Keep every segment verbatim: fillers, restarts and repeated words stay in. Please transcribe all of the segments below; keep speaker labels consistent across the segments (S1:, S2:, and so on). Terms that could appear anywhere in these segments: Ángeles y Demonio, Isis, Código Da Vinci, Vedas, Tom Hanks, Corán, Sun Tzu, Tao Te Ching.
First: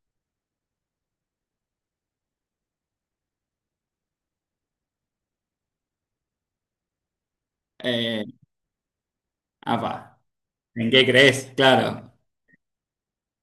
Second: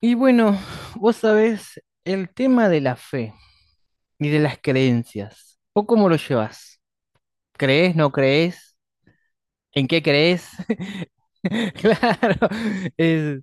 S1: Y bueno, vos sabés el tema de la fe y de las creencias. ¿Vos cómo lo llevas? ¿Crees, no
S2: Eh,
S1: crees? ¿En qué
S2: apa,
S1: crees?
S2: ¿en qué crees? Claro,
S1: Claro, es,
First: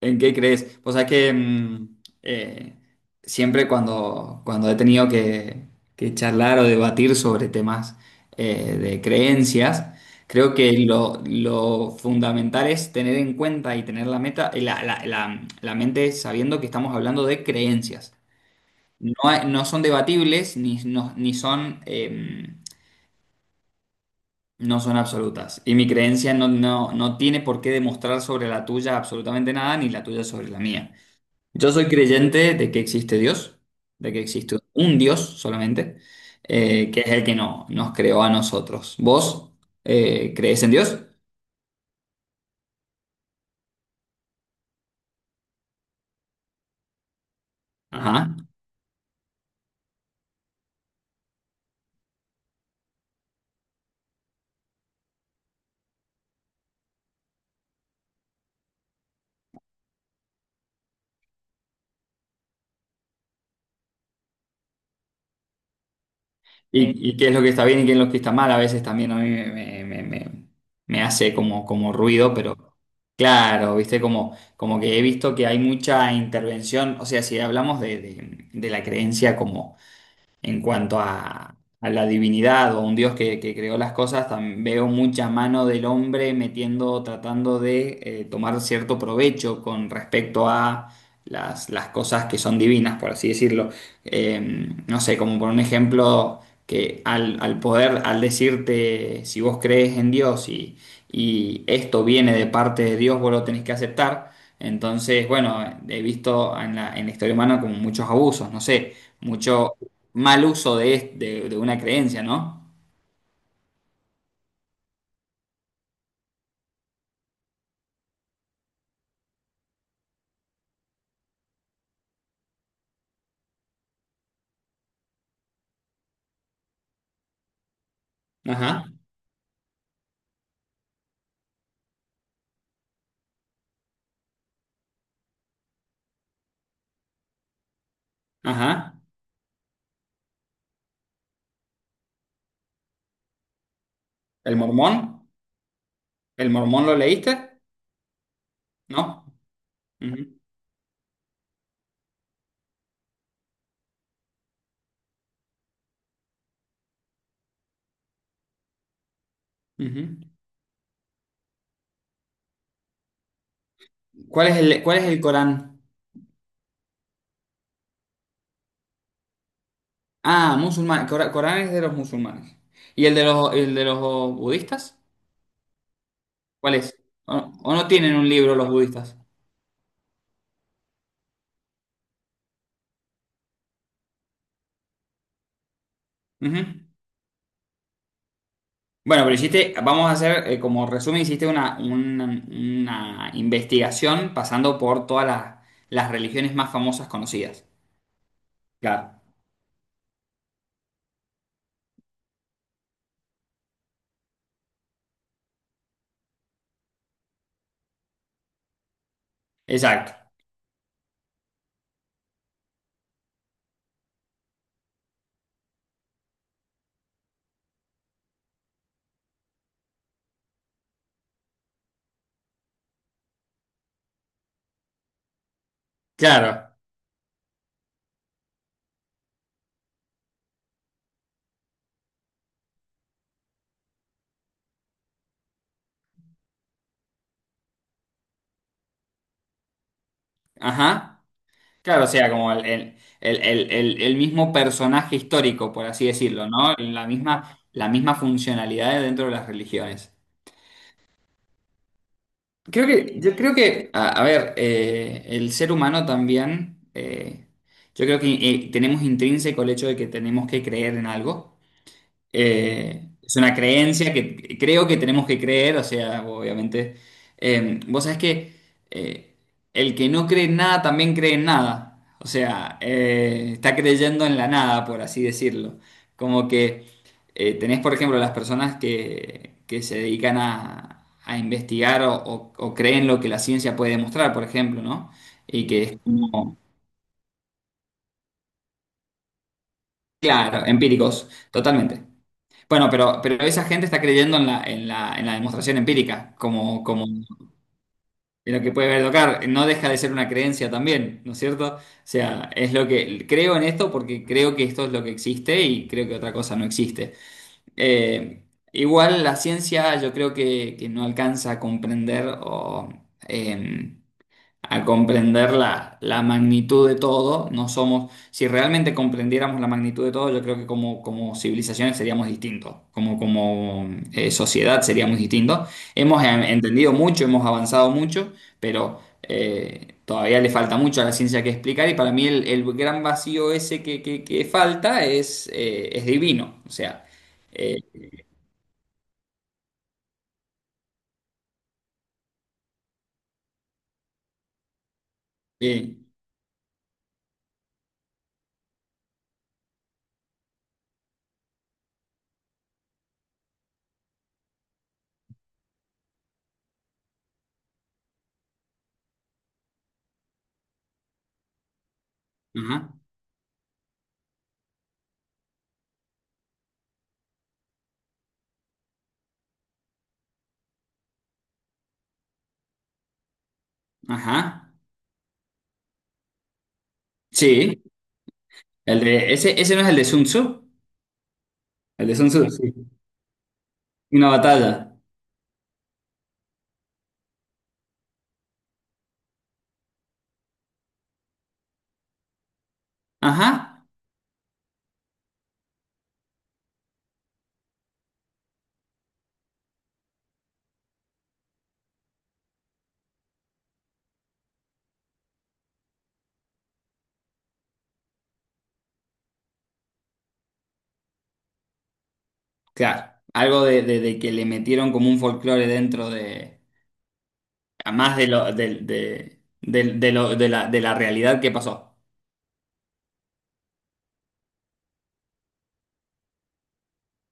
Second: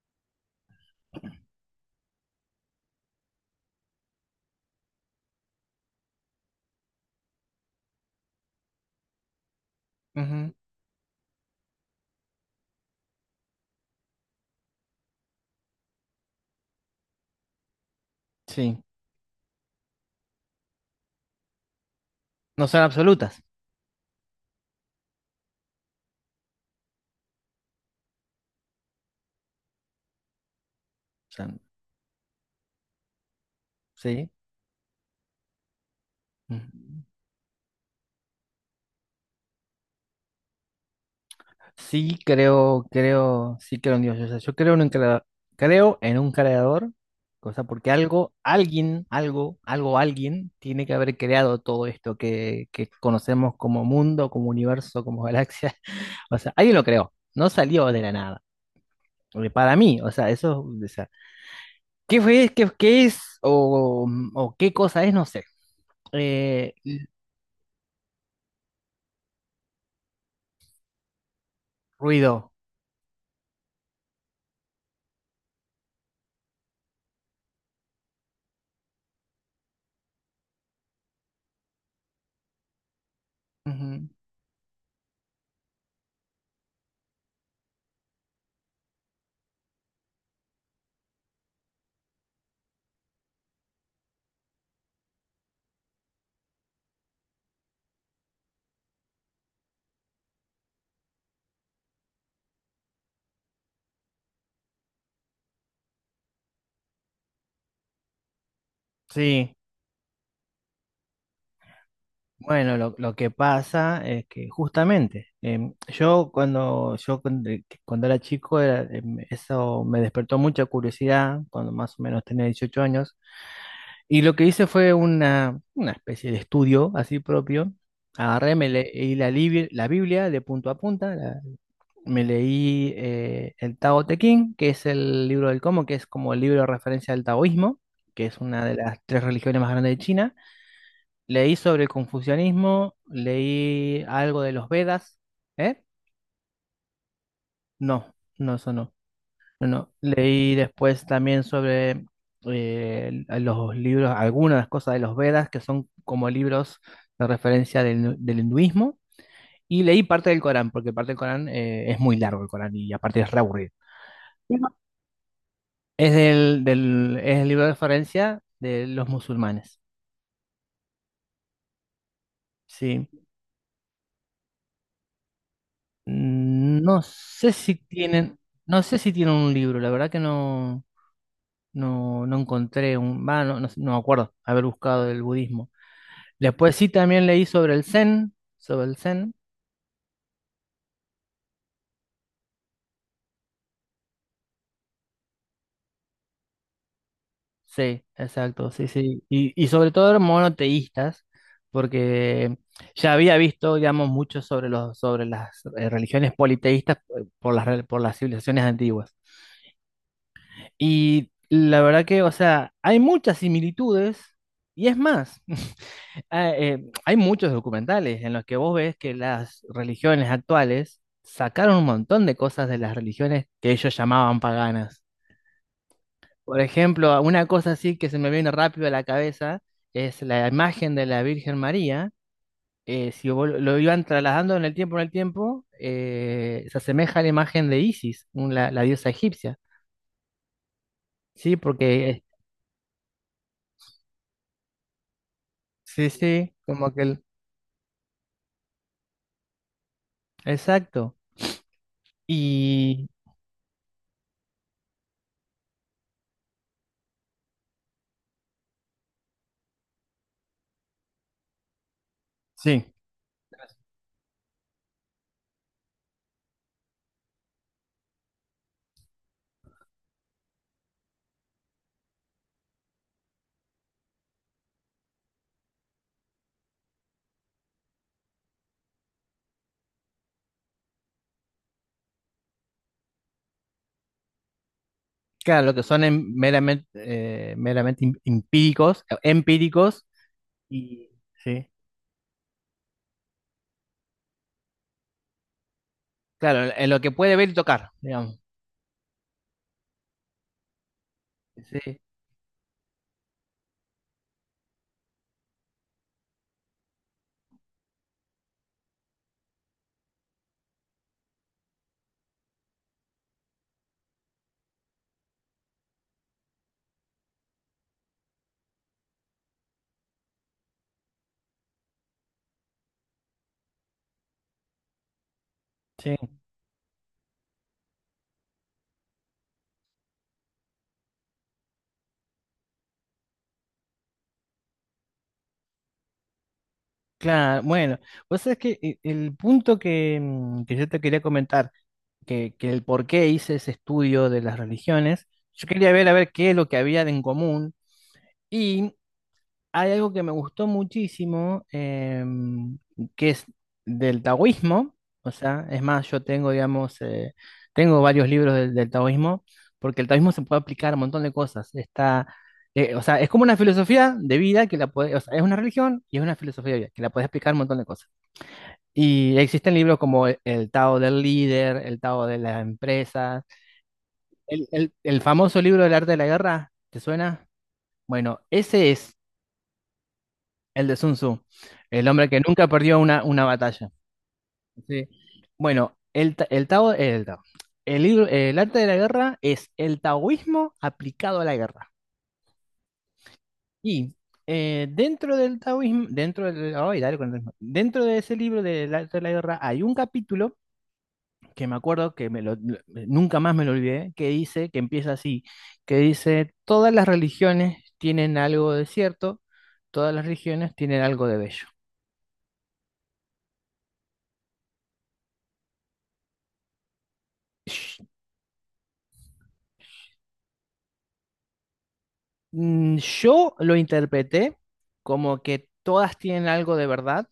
S2: ¿en qué crees? O sea que mm, eh, siempre cuando, cuando he tenido que, que charlar o debatir sobre temas eh, de creencias,
S1: ujú,
S2: creo que lo, lo fundamental es tener en cuenta y tener la meta, eh, la, la- la- la mente sabiendo que estamos hablando de creencias.
S1: sí,
S2: No, hay- no son debatibles ni, no- ni son... em,
S1: no son absolutas.
S2: No son absolutas. Y mi creencia no, no, no tiene por qué demostrar sobre la tuya absolutamente nada, ni la tuya sobre la mía.
S1: O sea,
S2: Yo soy creyente de que existe Dios, de que
S1: sí.
S2: existe un Dios solamente,
S1: Ujú.
S2: eh, que es el que no, nos creó a nosotros. ¿Vos eh, crees en Dios?
S1: Sí, creo, creo, sí creo en Dios. O sea, yo creo en un creador, creo en un creador, cosa porque algo,
S2: Ajá.
S1: alguien, algo, algo, alguien tiene que haber creado todo esto que, que conocemos como mundo, como universo, como galaxia. O sea, alguien lo creó, no salió de la nada. Porque para mí, o sea, eso, o sea, ¿qué fue, qué, qué es o, o qué cosa es? No sé. Eh,
S2: Y, y qué es lo que está bien y qué es lo que está mal, a veces también a mí me, me- me- me- me hace como, como ruido,
S1: ruido.
S2: pero claro, viste, como, como que he visto que hay mucha intervención, o sea, si hablamos de, de- de la creencia en cuanto a, a la divinidad o un Dios que, que creó las
S1: Ujú.
S2: cosas, tam- veo mucha mano del hombre metiendo, tratando de eh, tomar cierto provecho con respecto a las, las cosas que son divinas, por así decirlo. Eh, no sé, como por un ejemplo, que al, al poder, al decirte si vos crees en Dios y, y esto viene de parte de Dios, vos lo tenés que aceptar. Entonces, bueno, he visto en la, en la historia humana como muchos abusos, no sé,
S1: Sí.
S2: mucho mal uso de, de, de una creencia, ¿no?
S1: Bueno, lo, lo que pasa es que justamente em, yo cuando yo cuando, cuando era chico era, em, eso me despertó mucha curiosidad cuando más o menos tenía dieciocho años y lo que hice fue una, una especie de estudio así propio. Agarré, me
S2: Ajá,
S1: leí la, libi- la Biblia de punto a punta, la- me leí eh, el Tao Te Ching, que es el libro del cómo, que es como el libro de referencia al taoísmo, que es una de las
S2: ajá.
S1: tres religiones más grandes de China. Leí sobre el confucianismo, leí algo de
S2: ¿El
S1: los Vedas.
S2: mormón?
S1: ¿Eh?
S2: ¿El mormón lo leíste?
S1: No, no, eso no.
S2: ¿No?
S1: No, no.
S2: Ujú,
S1: Leí después también sobre eh, los libros, algunas cosas de los Vedas, que son como libros de referencia del, nu- del hinduismo. Y
S2: ujú.
S1: leí parte del Corán, porque parte del Corán, eh, es muy largo el Corán y aparte es re aburrido.
S2: ¿Cuál es el, cuál es el Corán?
S1: Es del, del- es el libro de referencia de los musulmanes.
S2: Ah, musulmán. Cora- Corán es de los musulmanes. ¿Y
S1: Sí.
S2: el de los, el de los budistas? ¿Cuál
S1: Mm,
S2: es?
S1: no
S2: ¿O,
S1: sé
S2: o
S1: si
S2: no tienen un
S1: tienen,
S2: libro los
S1: no sé si
S2: budistas?
S1: tienen un libro, la verdad que no, no, no encontré un, va, no, no, no me acuerdo haber buscado el budismo.
S2: Ujú.
S1: Después sí también leí sobre el Zen, sobre el
S2: Bueno,
S1: Zen.
S2: pero hiciste, vamos a hacer, eh, como resumen, hiciste una, una, una investigación pasando por todas las, las religiones más famosas conocidas.
S1: Sí, exacto, sí,
S2: Claro.
S1: sí, y, y sobre todo eran monoteístas, porque ya había visto, digamos, mucho sobre los, sobre las eh, religiones politeístas, eh, por las, re- por las civilizaciones antiguas.
S2: Exacto.
S1: Y la verdad que, o sea, hay muchas similitudes y es más, ah, eh, hay muchos documentales en los que vos ves que las religiones actuales sacaron un montón de cosas de las religiones que ellos llamaban paganas.
S2: Claro.
S1: Por ejemplo, una cosa así que se me viene rápido a la cabeza es la imagen de la Virgen María. Eh, si vos lo lo iban trasladando en el tiempo, en el tiempo, eh, se asemeja a la imagen de Isis, un- la, la diosa egipcia.
S2: Ajá.
S1: Sí,
S2: Claro, o
S1: porque eh,
S2: sea, como el, el- el- el- el- el mismo personaje histórico, por así
S1: sí,
S2: decirlo,
S1: sí,
S2: ¿no?
S1: como que
S2: La
S1: el-
S2: misma, la misma funcionalidad dentro de las religiones.
S1: exacto.
S2: Creo
S1: Y
S2: que, yo creo que, a, a ver, eh, el ser humano también, eh, yo creo que eh, tenemos intrínseco el hecho de que tenemos que creer en algo.
S1: sí,
S2: Eh, es una creencia que creo que tenemos que creer, o sea, obviamente. Eh, vos sabés que eh, el que no cree en nada también cree en nada. O sea, eh, está creyendo en la nada, por así decirlo. Como que eh, tenés, por ejemplo, las personas que, que se dedican a, a investigar o, o- o creen lo que la ciencia puede demostrar, por ejemplo, ¿no?
S1: claro,
S2: Y
S1: lo que
S2: que es
S1: son em-
S2: como,
S1: meramente, eh, meramente em- empíricos, eh, empíricos,
S2: claro,
S1: y
S2: empíricos,
S1: sí,
S2: totalmente. Bueno, pero, pero esa gente está creyendo en la, en la, en la demostración empírica,
S1: claro,
S2: como,
S1: en lo
S2: como
S1: que
S2: en
S1: puede ver y tocar, digamos.
S2: lo que puede ver tocar. No deja de ser una creencia también, ¿no es cierto? O
S1: Sí,
S2: sea, es lo que creo en esto porque creo que esto es lo que existe y creo que otra cosa no existe. Eh, igual la ciencia yo creo que, que no alcanza a comprender o, em, a comprender la, la magnitud de todo. No somos, si realmente comprendiéramos la magnitud de todo, yo creo que como, como civilizaciones seríamos distintos, como, como eh, sociedad seríamos distintos.
S1: sí,
S2: Hemos eh, entendido mucho, hemos avanzado mucho, pero eh, todavía le falta mucho a la ciencia que explicar y para mí el, el gran vacío ese que, que- que falta es, eh, es divino. O sea,
S1: claro.
S2: eh,
S1: Bueno, vos sabés que e- el punto que, mm, que yo te quería comentar, que, que el por qué hice ese estudio de las religiones, yo quería
S2: eh,
S1: ver a ver qué es lo que había de en común. Hay algo que me gustó muchísimo, em, que es del taoísmo, o sea, es más, yo tengo, digamos, eh, tengo varios libros del, del taoísmo, porque el taoísmo se puede aplicar a un montón de cosas. Está,
S2: ajá,
S1: eh, o sea, es como una filosofía de vida que la puede, o sea, es una religión y es una filosofía de vida que la puedes aplicar a un montón de cosas. Y existen libros como el, el Tao del líder, el Tao de las empresas, el,
S2: ajá,
S1: el el famoso libro del arte de la guerra, ¿te suena?
S2: sí,
S1: Bueno, ese
S2: el
S1: es
S2: de, ese, ese no es el de Sun Tzu,
S1: el de Sun Tzu, el
S2: el de
S1: hombre
S2: Sun
S1: que
S2: Tzu.
S1: nunca perdió una, una batalla.
S2: Una batalla.
S1: Sí. Bueno, el, ta- el Tao, el Tao. El libro, el arte de la guerra es el taoísmo aplicado a la guerra.
S2: Ajá,
S1: Y eh, dentro del taoísmo, dentro del, ay, dale con el ritmo. Dentro de ese libro del arte de la guerra hay un capítulo que me acuerdo que me lo- lo- nunca más me lo olvidé, que dice, que empieza así, que dice, todas las religiones tienen algo de cierto, todas las religiones tienen algo de bello.
S2: claro. Algo de, de- de que le metieron como un folclore dentro de... a más de lo, del de, de- de lo- de la, de la realidad que pasó.
S1: Mm, Yo lo interpreté como que todas tienen algo de verdad,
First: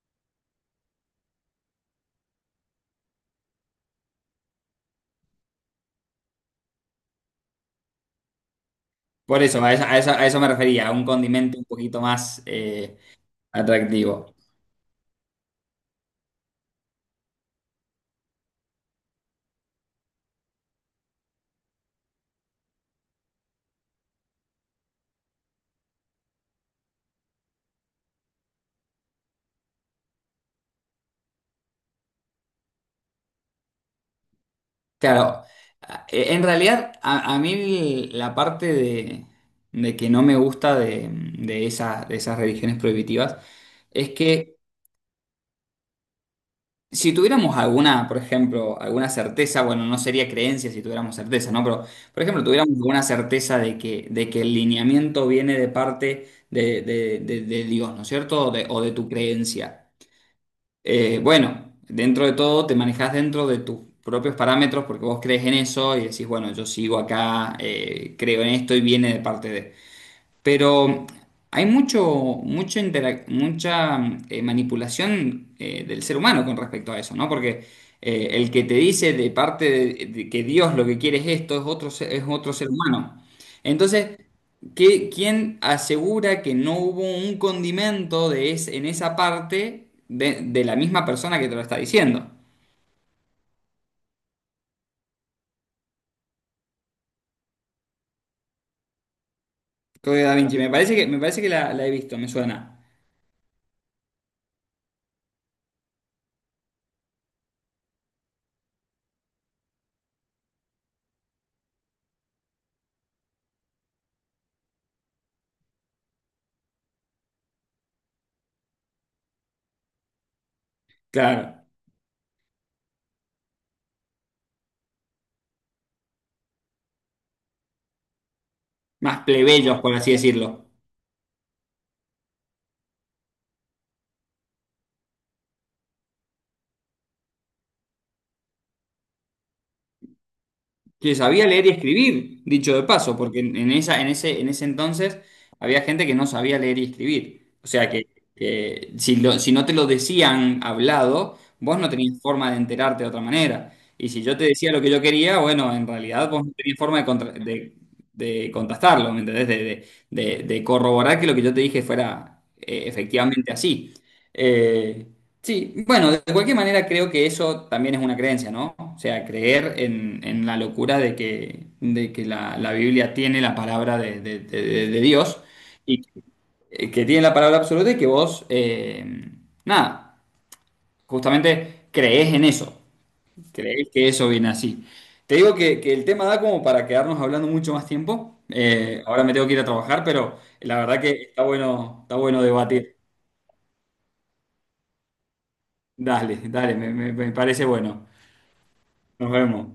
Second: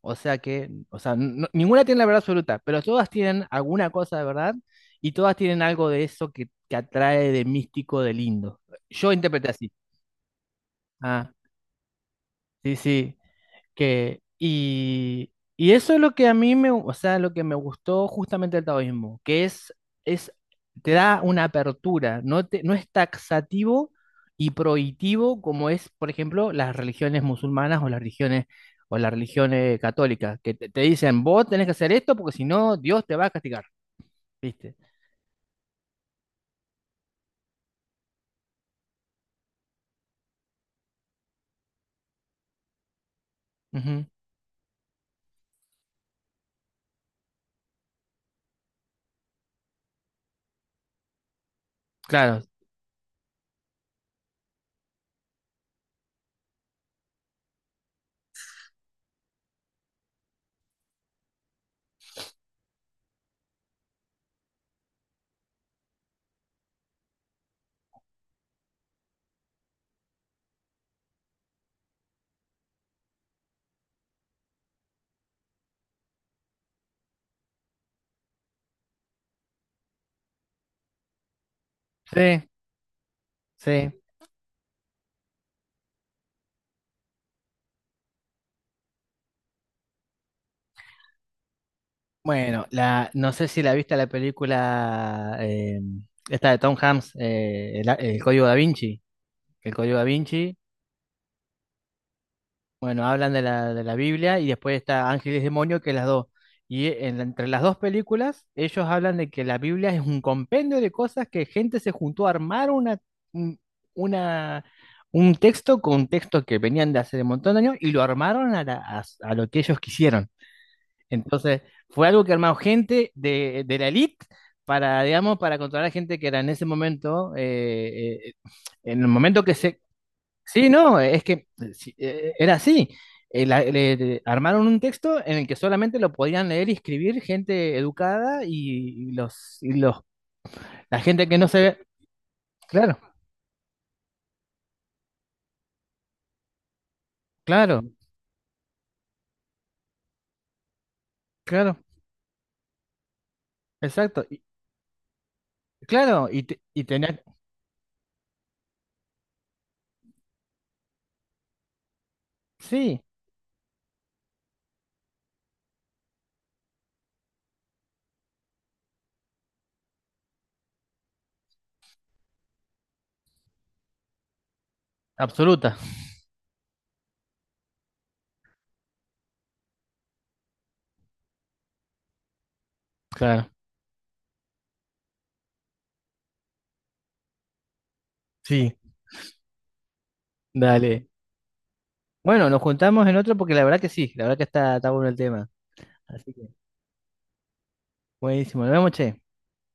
S1: o sea que, o sea, no- ninguna tiene la verdad absoluta, pero todas tienen alguna cosa de verdad y todas tienen algo de eso que, que atrae de místico, de lindo. Yo
S2: Por
S1: interpreté
S2: eso,
S1: así.
S2: a eso, a eso, a eso me refería, a un
S1: Ah,
S2: condimento un poquito más
S1: sí,
S2: eh,
S1: sí que,
S2: atractivo.
S1: y, y eso es lo que a mí me, o sea, lo que me gustó justamente del taoísmo, que es, es, te da una apertura, no te- no es taxativo y prohibitivo como es, por ejemplo, las religiones musulmanas o las religiones, o las religiones católicas, que te, te dicen, vos tenés que hacer esto porque si no, Dios te va a castigar, ¿viste?
S2: Claro, a- en realidad a, a mí la parte de, de que no me gusta de, de esas, de esas religiones prohibitivas
S1: Ujú,
S2: es que si tuviéramos alguna, por ejemplo, alguna certeza, bueno, no sería creencia si tuviéramos certeza, ¿no? Pero, por
S1: claro,
S2: ejemplo, tuviéramos alguna certeza de que, de que el lineamiento viene de parte de, de- de- de Dios, ¿no es cierto? O de, o de tu creencia. Eh, bueno, dentro de todo te manejas dentro de tus propios parámetros porque vos crees en eso y decís, bueno, yo sigo acá, eh, creo en esto y viene de parte de... Pero hay mucho, mucho interac- mucha eh, manipulación eh, del ser humano con respecto a eso, ¿no? Porque eh, el que te dice de parte de, de que Dios lo que quiere es esto, es otro, se- es
S1: sí,
S2: otro ser humano.
S1: sí.
S2: Entonces, ¿qué- ¿quién asegura que no hubo un condimento de es- en esa parte de, de la misma persona que te lo está diciendo?
S1: Bueno, la, no sé si la viste la película, eh, esta de Tom Hanks, eh, el, el Código Da Vinci. El Código Da
S2: Código Da
S1: Vinci,
S2: Vinci, me parece que, me parece que la, la he visto, me suena.
S1: bueno, hablan de la, de la Biblia y después está Ángeles y Demonio, que es las dos. Y en la- entre las dos películas, ellos hablan de que la Biblia es un compendio de cosas que gente se juntó a armar una, un- una, un texto con textos que venían de hace un montón de años y lo armaron a, la- a a lo que ellos quisieron.
S2: Claro,
S1: Entonces, fue algo que armó gente de, de la elite para, digamos, para controlar a gente que era en ese momento, eh, eh, en el
S2: más
S1: momento que se...
S2: plebeyos, por así decirlo.
S1: Sí, no, es que eh, sí, eh, era así. Eh, la- le- le- armaron un texto en el que solamente lo podían leer y escribir gente educada y, y los, y los, la
S2: Que
S1: gente que no
S2: sabía
S1: se
S2: leer y
S1: ve.
S2: escribir, dicho de
S1: Claro,
S2: paso, porque en, en esa, en ese, en ese entonces había gente que no sabía leer y escribir. O
S1: claro,
S2: sea que, que si, lo- si no te lo decían hablado,
S1: claro,
S2: vos no tenías forma de enterarte de otra manera. Y si
S1: exacto.
S2: yo
S1: Y-
S2: te decía lo que yo quería, bueno, en
S1: claro,
S2: realidad
S1: y,
S2: vos no
S1: te-
S2: tenías
S1: y
S2: forma de,
S1: tenía...
S2: contra- de, de contrastarlo, ¿me entendés? De, de- de- de corroborar que lo que yo te dije fuera eh,
S1: Sí,
S2: efectivamente así. Eh, Sí, bueno, de cualquier manera creo que eso también es una creencia, ¿no? O sea, creer en, en la locura de que, de que la, la Biblia tiene la palabra de, de- de- de Dios
S1: absoluta.
S2: y que que tiene la palabra absoluta y que vos, eh, nada, justamente creés en eso,
S1: Claro,
S2: creés que eso viene así. Te digo que, que el tema da como para quedarnos hablando mucho más tiempo.
S1: sí,
S2: Eh, ahora me tengo que ir a trabajar, pero la verdad
S1: dale.
S2: que está bueno, está bueno
S1: Bueno, nos
S2: debatir.
S1: juntamos en otro porque la verdad que sí, la verdad que está, está bueno el tema. Así
S2: Dale,
S1: que,
S2: dale, me me- me parece bueno.
S1: buenísimo. Nos vemos, che.
S2: Nos vemos.